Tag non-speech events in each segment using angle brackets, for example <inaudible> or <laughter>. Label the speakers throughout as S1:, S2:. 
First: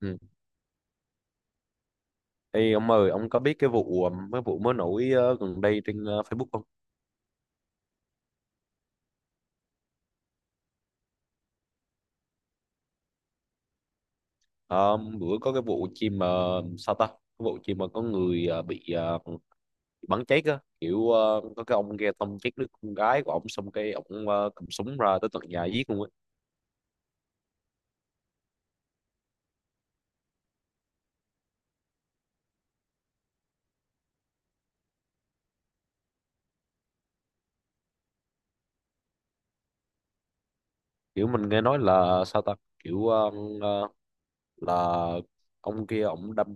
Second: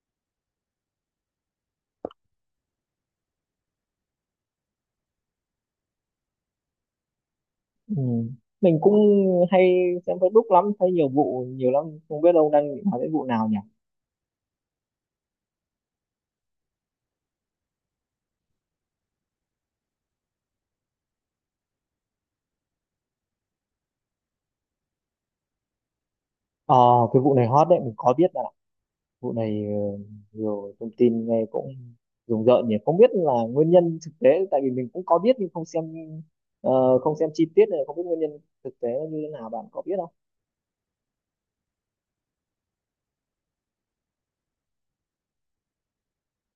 S1: Ừ. Ê, ông ơi, ông có biết cái vụ mới nổi gần đây trên Facebook không?
S2: Ừ. Mình cũng hay xem Facebook lắm, thấy nhiều vụ nhiều lắm, không biết ông đang định hỏi đến vụ nào nhỉ?
S1: Ờ, Bữa có cái vụ chim sao ta? Cái vụ chim mà có người bị bắn chết á, kiểu có cái ông kia tông chết đứa con gái của ông xong cái ông cầm súng ra tới tận nhà giết luôn á.
S2: Ờ, cái vụ này hot đấy, mình có biết là vụ này nhiều thông tin nghe cũng rùng rợn nhỉ, không biết là nguyên nhân thực tế, tại vì mình cũng có biết nhưng không xem chi tiết này, không biết nguyên nhân thực tế như thế nào, bạn có biết không?
S1: Kiểu mình nghe nói là sao ta? Kiểu ờ, là ông kia ông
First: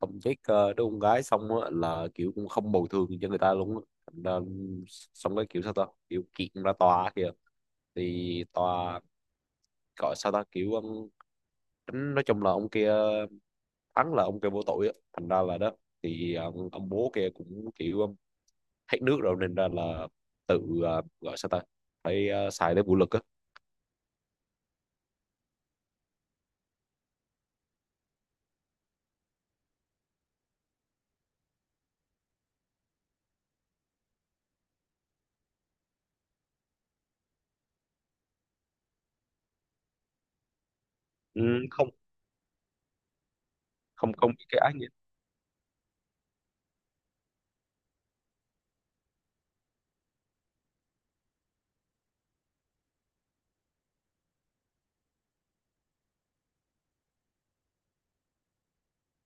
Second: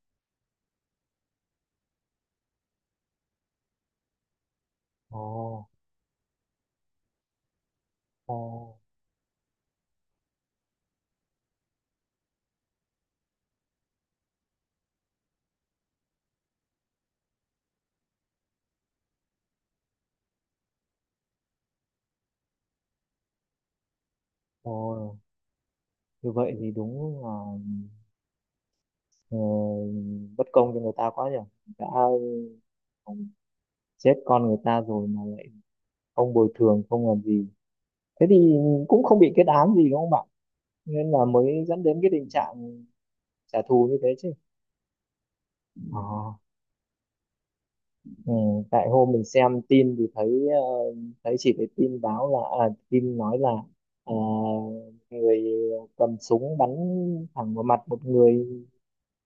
S1: tông chết đứa con gái xong á, là kiểu cũng không bồi thường cho người ta luôn á. Thành ra,
S2: Ồ.
S1: xong cái kiểu sao ta? Kiểu kiện ra tòa kìa
S2: Ồ.
S1: thì tòa gọi sao ta kiểu tính, nói chung là ông kia thắng, là ông kia vô tội á, thành ra là đó thì ông bố kia cũng kiểu hết nước rồi nên ra là tự gọi sao ta phải xài đến vũ lực á.
S2: Ồ, như vậy thì đúng là ờ, bất công cho người ta quá nhỉ, đã chết con người ta rồi mà không bồi thường không làm gì, thế thì cũng không bị kết án gì, đúng không bạn? Nên là
S1: Ừ,
S2: mới dẫn
S1: không,
S2: đến cái tình trạng trả thù như
S1: không
S2: thế
S1: không
S2: chứ.
S1: bị cái ác nghiệt.
S2: Ờ. ừ, Tại hôm mình xem tin thì thấy chỉ thấy tin báo là, tin nói là, ờ, người cầm súng bắn thẳng vào mặt một người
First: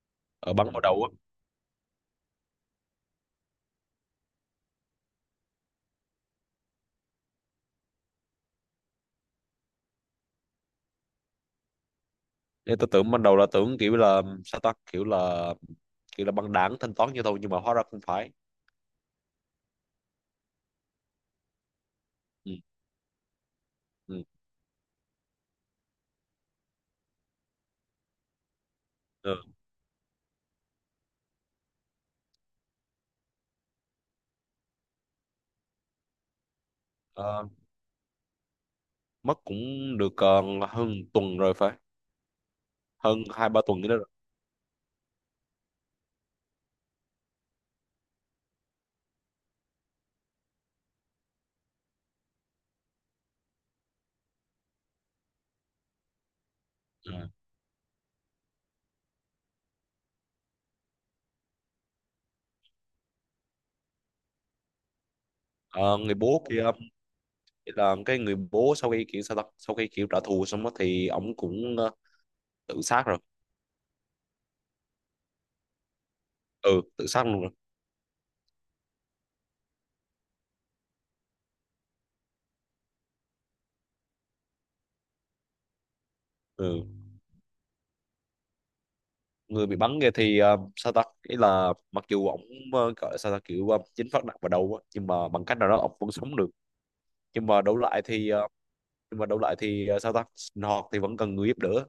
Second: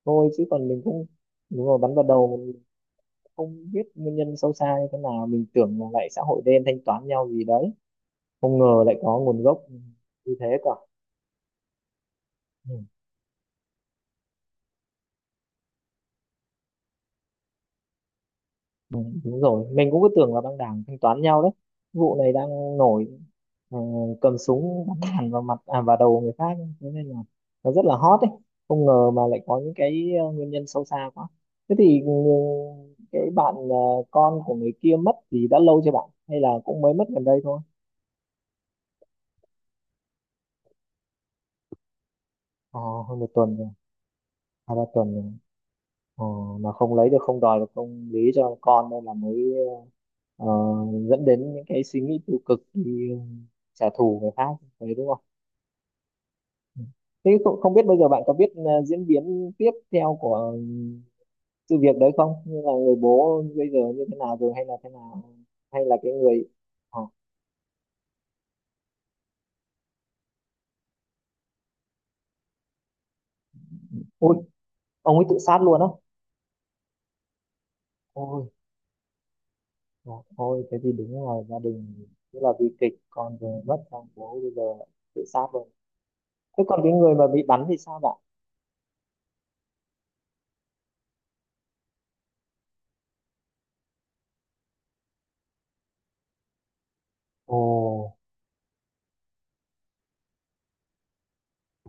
S2: thôi, chứ
S1: Ở
S2: còn
S1: bắn
S2: mình
S1: vào đầu
S2: cũng.
S1: á,
S2: Đúng rồi, bắn vào đầu. Mình không biết nguyên nhân sâu xa như thế nào, mình tưởng là lại xã hội đen thanh toán nhau gì đấy, không ngờ lại có nguồn gốc như thế cả. Ừ.
S1: nên tôi tưởng ban đầu là tưởng kiểu là sao ta, kiểu là băng đảng thanh toán như thôi nhưng mà hóa ra không phải.
S2: Ừ, đúng rồi, mình cũng cứ tưởng là băng đảng thanh toán nhau đấy, vụ này
S1: Ừ,
S2: đang nổi, ờ,
S1: ừ.
S2: cầm súng bắn thẳng vào mặt, à, vào đầu người khác, thế nên là nó rất là hot đấy, không ngờ mà lại
S1: Ừ.
S2: có những cái nguyên nhân sâu xa quá. Thế thì cái bạn, con của người kia mất thì đã lâu chưa bạn, hay là cũng mới mất gần đây
S1: Ờ,
S2: thôi?
S1: mất cũng được hơn tuần rồi, phải
S2: ờ, Hơn
S1: hơn
S2: một
S1: hai
S2: tuần
S1: ba
S2: rồi,
S1: tuần nữa rồi.
S2: hai ba tuần rồi, ờ, mà không lấy được, không đòi được, không lý cho con, nên là mới ờ, dẫn đến những cái suy nghĩ tiêu cực, đi trả thù người khác đấy, đúng không?
S1: Ừ.
S2: Thế không, không biết bây giờ bạn có biết diễn biến tiếp theo của sự việc đấy không, như là người bố bây giờ như thế nào rồi, hay là thế nào, hay là
S1: Ờ,
S2: cái
S1: người
S2: người.
S1: bố kia
S2: à,
S1: thì là cái người bố sau khi kiểu sao ta, sau khi kiểu trả thù xong đó thì ổng cũng tự sát rồi.
S2: Ui, ông ấy tự sát luôn á?
S1: Ừ, tự sát luôn rồi.
S2: Ôi. Dạ, ôi thế thì đúng là gia đình rất là bi kịch, con vừa mất xong bố bây giờ lại tự sát luôn. Thế còn
S1: Ừ,
S2: cái người mà bị bắn thì sao bạn?
S1: người bị bắn kia thì sao ta, ý là mặc dù ổng gọi là sao ta kiểu chính phát nặng vào đầu á nhưng mà bằng cách nào đó ổng vẫn sống được. nhưng
S2: Ồ.
S1: mà đấu lại thì ờ, nhưng mà đấu lại thì sao ta, sinh hoạt thì vẫn cần người giúp đỡ.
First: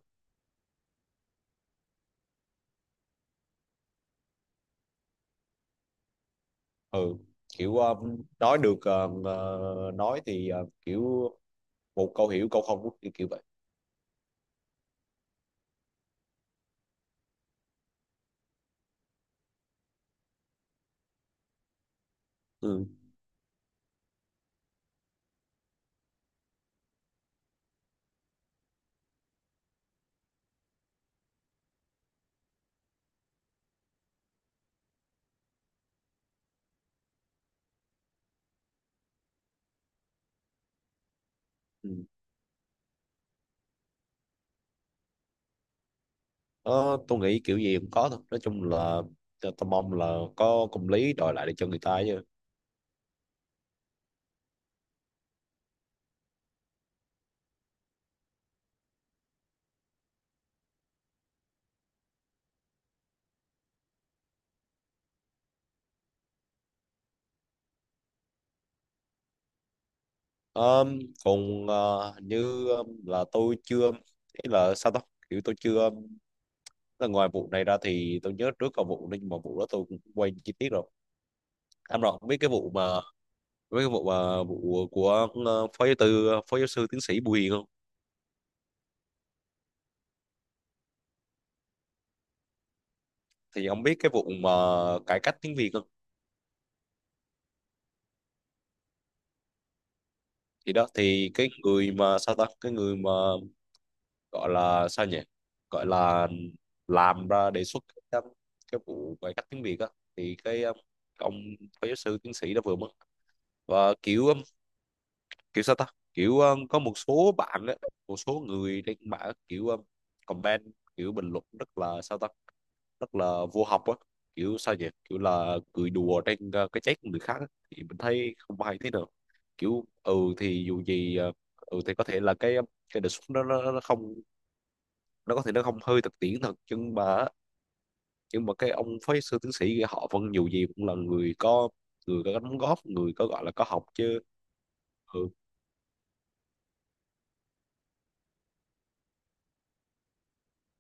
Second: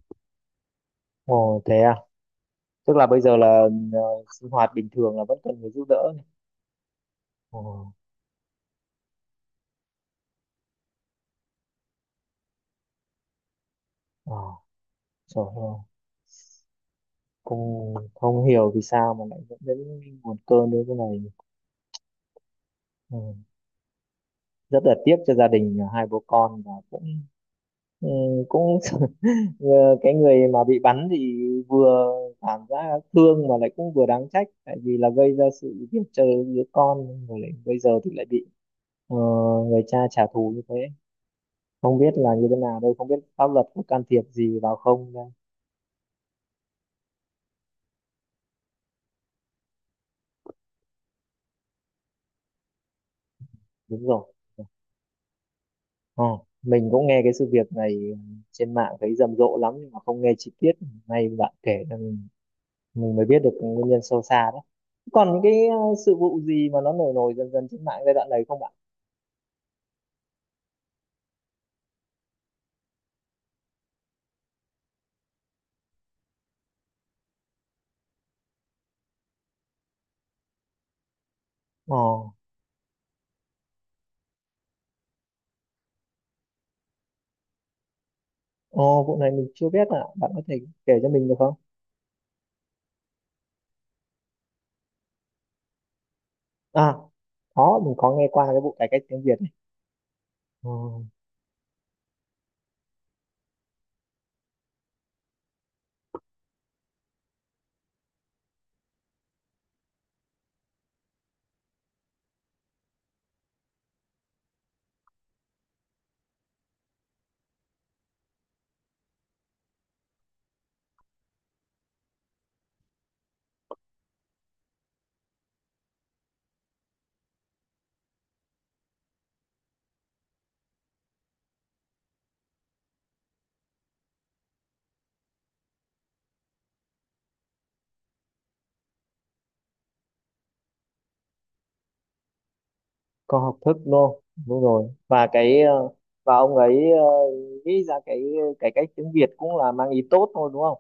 S2: Ồ thế à? Tức là bây giờ là ờ, sinh hoạt bình thường là vẫn cần người giúp đỡ này.
S1: Ừ,
S2: Ồ.
S1: kiểu nói được, nói thì kiểu một câu hiểu câu không, kiểu kiểu vậy.
S2: ờ, Trời ơi, cũng không hiểu vì sao mà lại dẫn đến nguồn cơn đến cái này.
S1: Ừ.
S2: Ừ. Rất là tiếc cho gia đình hai bố con, và cũng ừ, cũng <laughs> ờ, cái người mà bị bắn thì vừa cảm giác thương mà lại cũng vừa đáng trách, tại vì là gây ra sự việc chơi đứa con, rồi lại bây giờ thì lại bị ờ, người cha trả thù như thế. Không
S1: Ừ.
S2: biết là như thế nào đây, không biết pháp luật có can thiệp gì vào không đây.
S1: Ờ, tôi nghĩ kiểu gì cũng có thôi. Nói chung là tôi mong là có công lý đòi lại để cho người ta chứ.
S2: Đúng rồi. Ờ, mình cũng nghe cái sự việc này trên mạng thấy rầm rộ lắm, nhưng mà không nghe chi tiết, nay bạn kể là mình mới biết được nguyên nhân sâu xa đấy. Còn những cái sự vụ gì mà nó nổi nổi dần dần trên mạng giai đoạn này không bạn?
S1: Ờm, Còn hình như là tôi chưa, ý là sao đó, kiểu tôi chưa, là ngoài vụ này ra thì tôi nhớ trước có vụ nhưng mà vụ đó tôi cũng quên chi tiết rồi.
S2: ờ
S1: Anh Rọt biết cái vụ mà vụ của phó giáo sư tiến sĩ Bùi Hiền không?
S2: ờ Vụ này mình chưa biết, à bạn có thể kể cho mình được không?
S1: Thì ông biết cái vụ mà cải cách tiếng Việt không?
S2: À, có, mình có nghe qua cái vụ cải cách tiếng Việt ấy. Ờ,
S1: Thì đó, thì cái người mà sao ta, cái người mà gọi là sao nhỉ, gọi là làm ra đề xuất cái, um, cái vụ cải cách tiếng Việt á, thì cái ông phó giáo sư tiến sĩ đã vừa mất. Và kiểu kiểu sao ta kiểu có một số bạn á, một số người trên mạng kiểu comment, kiểu bình luận rất là sao ta, rất là vô học á, kiểu sao nhỉ, kiểu là cười đùa trên cái chết của người khác á. Thì mình thấy không hay thế nào, kiểu ừ thì dù gì ừ thì có thể là cái đề xuất đó nó không, nó có thể nó không hơi thực tiễn thật, nhưng mà cái ông phái sư tiến sĩ kia họ vẫn dù gì cũng là người có, đóng góp, người có
S2: có
S1: gọi là
S2: học
S1: có
S2: thức
S1: học chứ.
S2: đô, đúng rồi. Và
S1: Ừ.
S2: và ông ấy nghĩ ra cái cải cách tiếng Việt cũng là mang ý tốt thôi, đúng không?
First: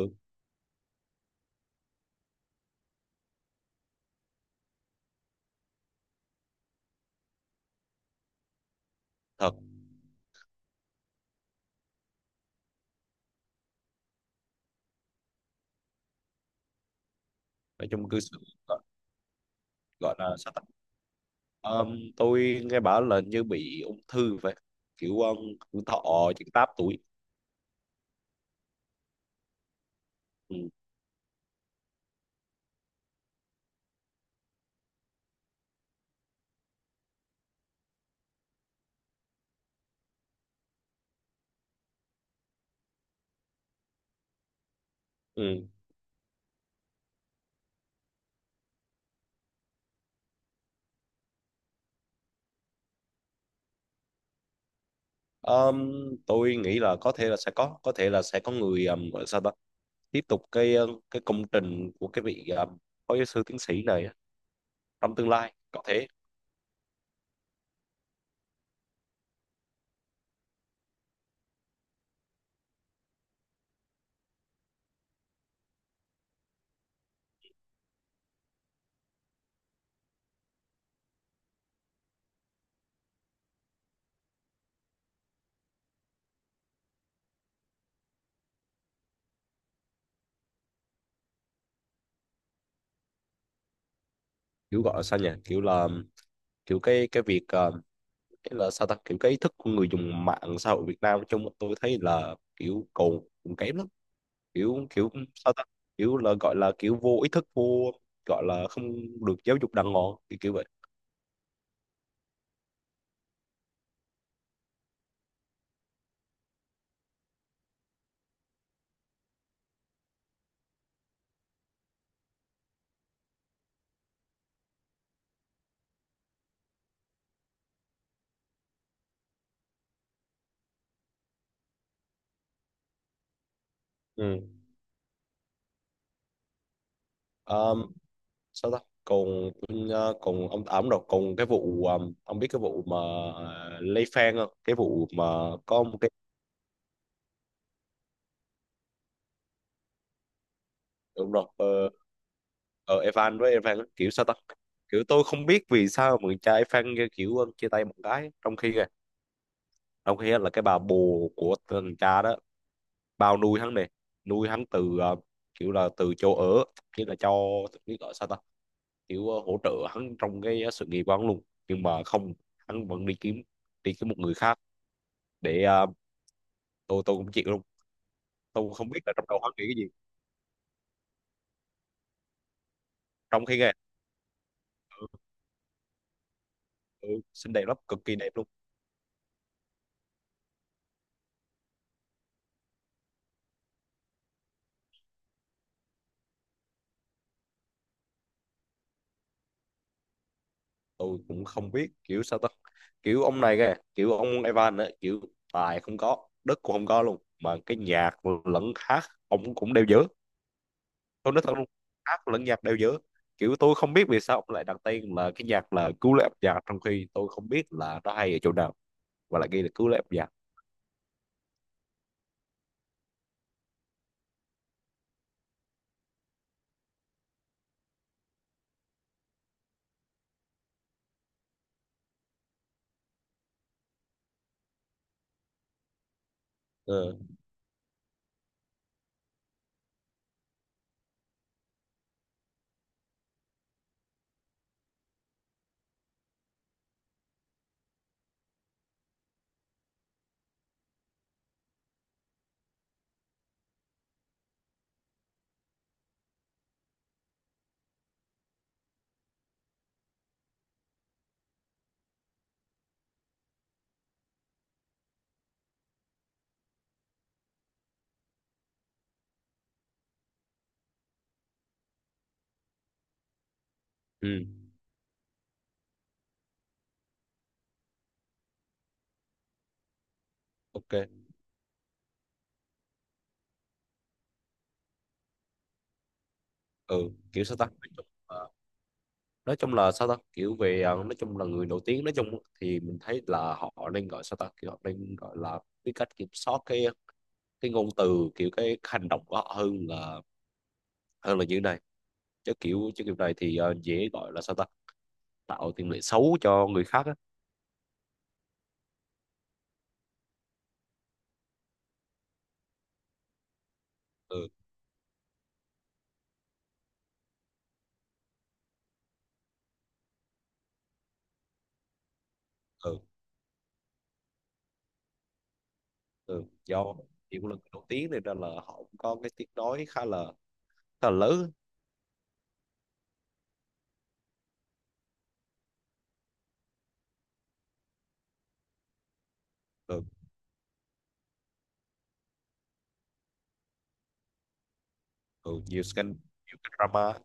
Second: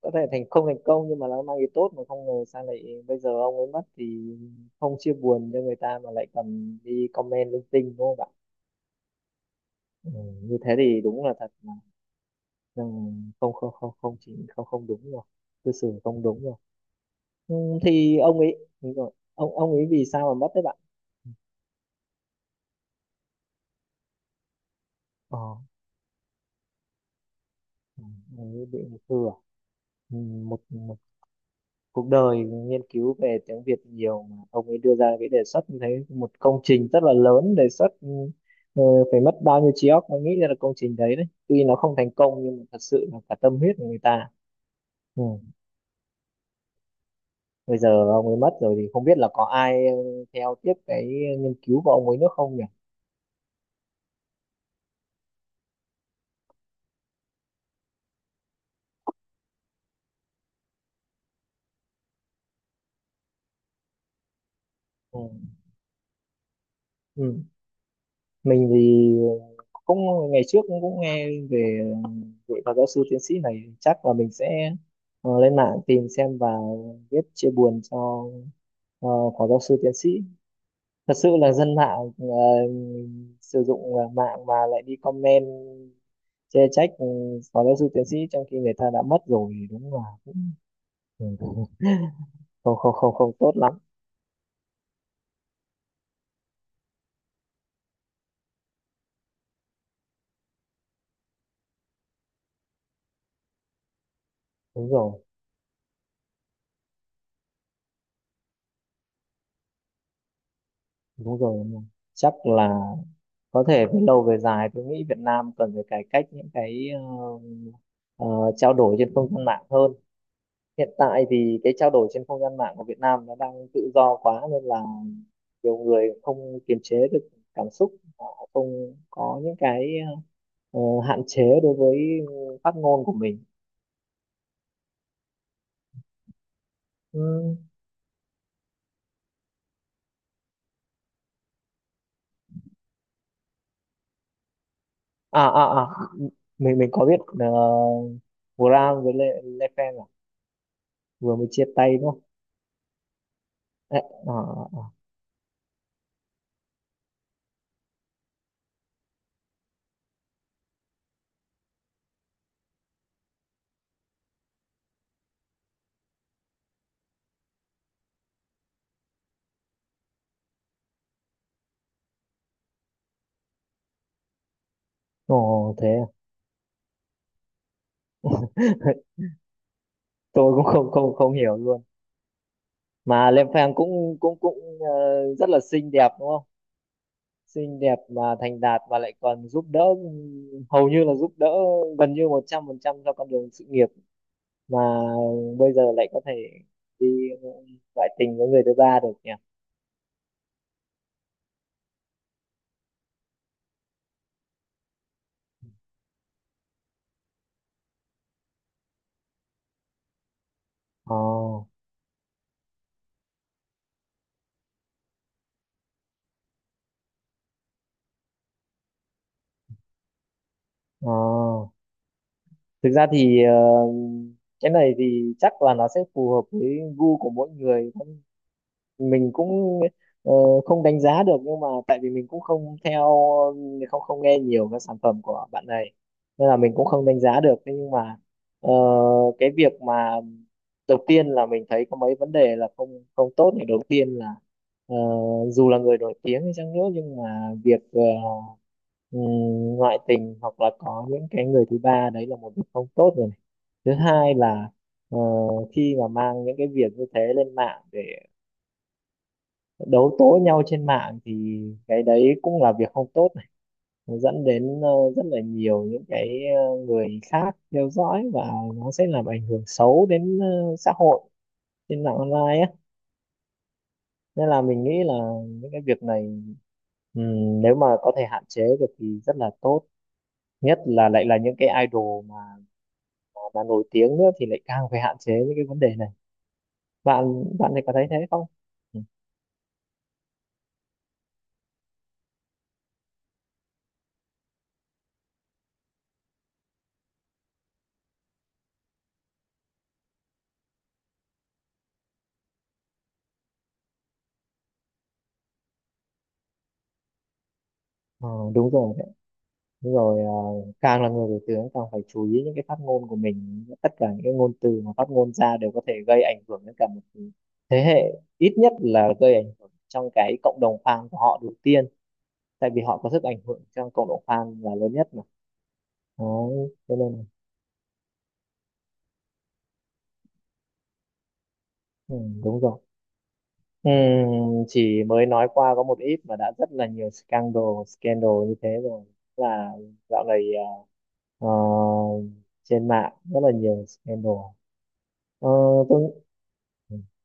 S2: Có thể thành không thành công nhưng mà nó mang ý tốt, mà không ngờ sao lại bây giờ ông ấy mất thì không chia buồn cho người ta mà lại còn đi comment linh tinh, đúng không ạ?
S1: thật.
S2: ừ, Như thế thì đúng là thật là không không không không chỉ không không, đúng rồi, cư xử không đúng rồi. Ừ,
S1: Nói chung
S2: thì
S1: cư xử,
S2: ông ấy
S1: gọi,
S2: đúng rồi, ông ấy vì sao
S1: là
S2: mà mất
S1: sao
S2: đấy
S1: ta.
S2: bạn?
S1: Tôi nghe bảo là như bị ung thư vậy, kiểu
S2: ờ
S1: thọ chỉ 8 tuổi.
S2: ừ, ông ấy bị ung thư à? Ừ,
S1: Ừ.
S2: một cuộc đời nghiên cứu về tiếng Việt nhiều mà ông ấy đưa ra cái đề xuất như thế, một công trình rất là lớn, đề xuất, ờ, phải mất bao nhiêu trí óc mới nghĩ ra được công trình đấy đấy, tuy nó không thành công nhưng mà thật sự là cả tâm huyết của người ta. Ừ.
S1: Ừ.
S2: Bây giờ ông ấy mất rồi thì không biết là có ai theo tiếp cái nghiên cứu của ông ấy nữa không nhỉ?
S1: Ờm, tôi nghĩ là có thể là sẽ có, người gọi là sao ta tiếp tục cái cái công trình của cái vị phó giáo sư tiến sĩ này trong
S2: Ừ.
S1: tương lai, có thể.
S2: Ừ. Mình thì cũng ngày trước cũng nghe về vị phó giáo sư tiến sĩ này, chắc là mình sẽ lên mạng tìm xem và viết chia buồn cho Ờ, phó giáo sư tiến sĩ. Thật sự là dân mạng sử dụng mạng mà lại đi comment chê trách phó giáo sư tiến sĩ trong khi người ta đã mất rồi thì đúng là cũng ừ, không không không không tốt lắm.
S1: Kiểu gọi là sao nhỉ, kiểu là kiểu cái việc cái là sao ta, kiểu cái ý thức của người dùng mạng xã hội Việt Nam nói chung tôi thấy là kiểu còn còn kém lắm, kiểu
S2: Đúng
S1: kiểu
S2: rồi.
S1: sao ta, kiểu là gọi là kiểu vô ý thức, vô gọi là không được giáo dục đàng hoàng, kiểu, kiểu vậy.
S2: Đúng rồi. Đúng rồi. Chắc là có thể về lâu về dài tôi nghĩ Việt Nam cần phải cải cách những cái ờ, trao đổi trên không gian mạng hơn. Hiện tại thì cái trao đổi trên không gian mạng của Việt Nam nó đang tự do quá, nên là nhiều người không kiềm chế được cảm xúc, họ không có những cái ờ, hạn chế đối với phát ngôn của mình.
S1: Ừ.
S2: Ừ.
S1: um, Sao ta, còn còn ông à, đúng rồi, còn cái vụ ông biết cái vụ mà Lê Phan không, cái vụ mà
S2: À, à,
S1: có
S2: à,
S1: một,
S2: mình có biết, Graham với Le Pen à?
S1: đúng
S2: Vừa
S1: rồi
S2: mới chia tay đúng không?
S1: Evan với Evan á,
S2: À,
S1: kiểu sao ta,
S2: à, à.
S1: kiểu tôi không biết vì sao mà người cha Evan kia kiểu chia tay một cái, trong khi kìa, trong khi á là cái bà bồ của thằng cha đó bao nuôi hắn này, nuôi hắn từ kiểu là từ chỗ ở, nghĩa là cho biết gọi sao ta, kiểu hỗ trợ hắn trong cái sự nghiệp của hắn luôn, nhưng mà không, hắn vẫn đi kiếm một người khác để
S2: Ồ, thế à?
S1: tôi cũng chịu luôn, tôi cũng không biết
S2: <laughs>
S1: là trong đầu hắn nghĩ cái gì.
S2: Tôi cũng không không không hiểu luôn. Mà Le
S1: Trong khi nghe
S2: Pen cũng cũng cũng ờ, rất là xinh đẹp đúng không?
S1: tôi xinh đẹp lắm,
S2: Xinh đẹp
S1: cực kỳ đẹp
S2: mà
S1: luôn.
S2: thành đạt và lại còn giúp đỡ, hầu như là giúp đỡ gần như 100% cho con đường sự nghiệp, mà bây giờ lại có thể đi ngoại tình với người thứ ba được nhỉ?
S1: Tôi cũng không biết kiểu sao ta, kiểu ông này kìa, kiểu ông Evan ấy, kiểu tài không có, đất cũng không có luôn, mà cái nhạc lẫn hát ông cũng đều dở,
S2: ờ
S1: tôi nói thật luôn. Hát lẫn nhạc đều dở, kiểu tôi không biết vì sao ông lại đặt tên là cái nhạc là cứu lấy âm nhạc, trong khi tôi không biết là nó hay ở chỗ nào, và lại ghi là cứu lấy âm nhạc.
S2: ờ Thực ra thì cái này thì chắc là nó sẽ phù hợp với gu của mỗi người, mình cũng ờ, không đánh giá được. Nhưng mà tại vì mình cũng không theo, không không nghe nhiều các sản phẩm của bạn này, nên là mình cũng không
S1: Ừ.
S2: đánh giá được. Thế nhưng mà ờ, cái việc mà đầu tiên là mình thấy có mấy vấn đề là không không tốt này. Đầu tiên là ờ, dù là người nổi tiếng hay chăng nữa nhưng mà việc ừm, ngoại tình hoặc là có những cái người thứ ba đấy là một việc không tốt rồi này. Thứ hai là ờ, khi mà mang những cái việc như thế lên mạng để đấu tố nhau trên mạng thì cái đấy cũng là việc không tốt này, nó dẫn đến rất là nhiều những cái người khác theo dõi và nó sẽ làm ảnh hưởng xấu đến xã hội trên mạng online á.
S1: Ừ.
S2: Nên là mình nghĩ là những cái việc này, nếu mà có thể hạn chế được thì rất là tốt, nhất
S1: OK.
S2: là lại là những cái idol mà mà nổi tiếng nữa thì lại càng phải hạn chế những cái vấn đề này.
S1: ừ
S2: bạn
S1: kiểu sao ta
S2: bạn thì có thấy thế không? Ừ.
S1: nói chung là sao ta, kiểu về nói chung là người nổi tiếng, nói chung thì mình thấy là họ nên gọi sao ta, kiểu họ nên gọi là biết cách kiểm soát cái ngôn từ, kiểu cái hành động của họ, hơn là như thế này, chứ kiểu này thì dễ gọi là sao ta, tạo tiền lệ xấu cho người khác á.
S2: Ờ, đúng rồi. Đúng rồi, à, càng là người nổi tiếng càng phải chú ý những cái phát ngôn của mình, tất cả những cái
S1: Ừ.
S2: ngôn từ mà phát ngôn ra đều có thể gây ảnh hưởng đến cả một thế hệ, ít nhất là gây ảnh hưởng trong cái cộng đồng fan của họ đầu tiên, tại vì họ
S1: Ừ.
S2: có sức ảnh hưởng trong cộng đồng fan là lớn nhất mà.
S1: Ừ.
S2: Đó
S1: Do
S2: cho nên là-
S1: chỉ một lần đầu tiên này nên là họ cũng có cái tiếng nói khá là lớn.
S2: ừ, đúng rồi. Ừ, chỉ mới nói qua có một ít mà đã rất là nhiều scandal scandal như thế rồi, là
S1: Ừ.
S2: dạo này à, ờ, trên mạng rất là nhiều scandal. Ờ,
S1: Ừ, nhiều
S2: tôi
S1: scandal, nhiều cái drama.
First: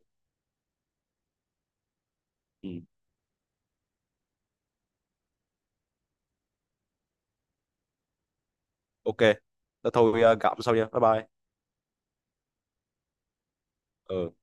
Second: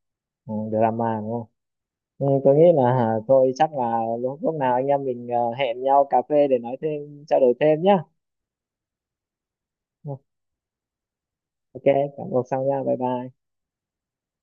S2: ừ, drama đúng không? Ừ, tôi nghĩ
S1: Ừ.
S2: là, thôi chắc là lúc nào anh em mình hẹn nhau cà phê để nói thêm trao đổi thêm nhá.
S1: OK, thế
S2: Ừ,
S1: thôi, gặp sau nha, bye bye.
S2: ok cảm ơn xong nha bye bye.
S1: Ừ.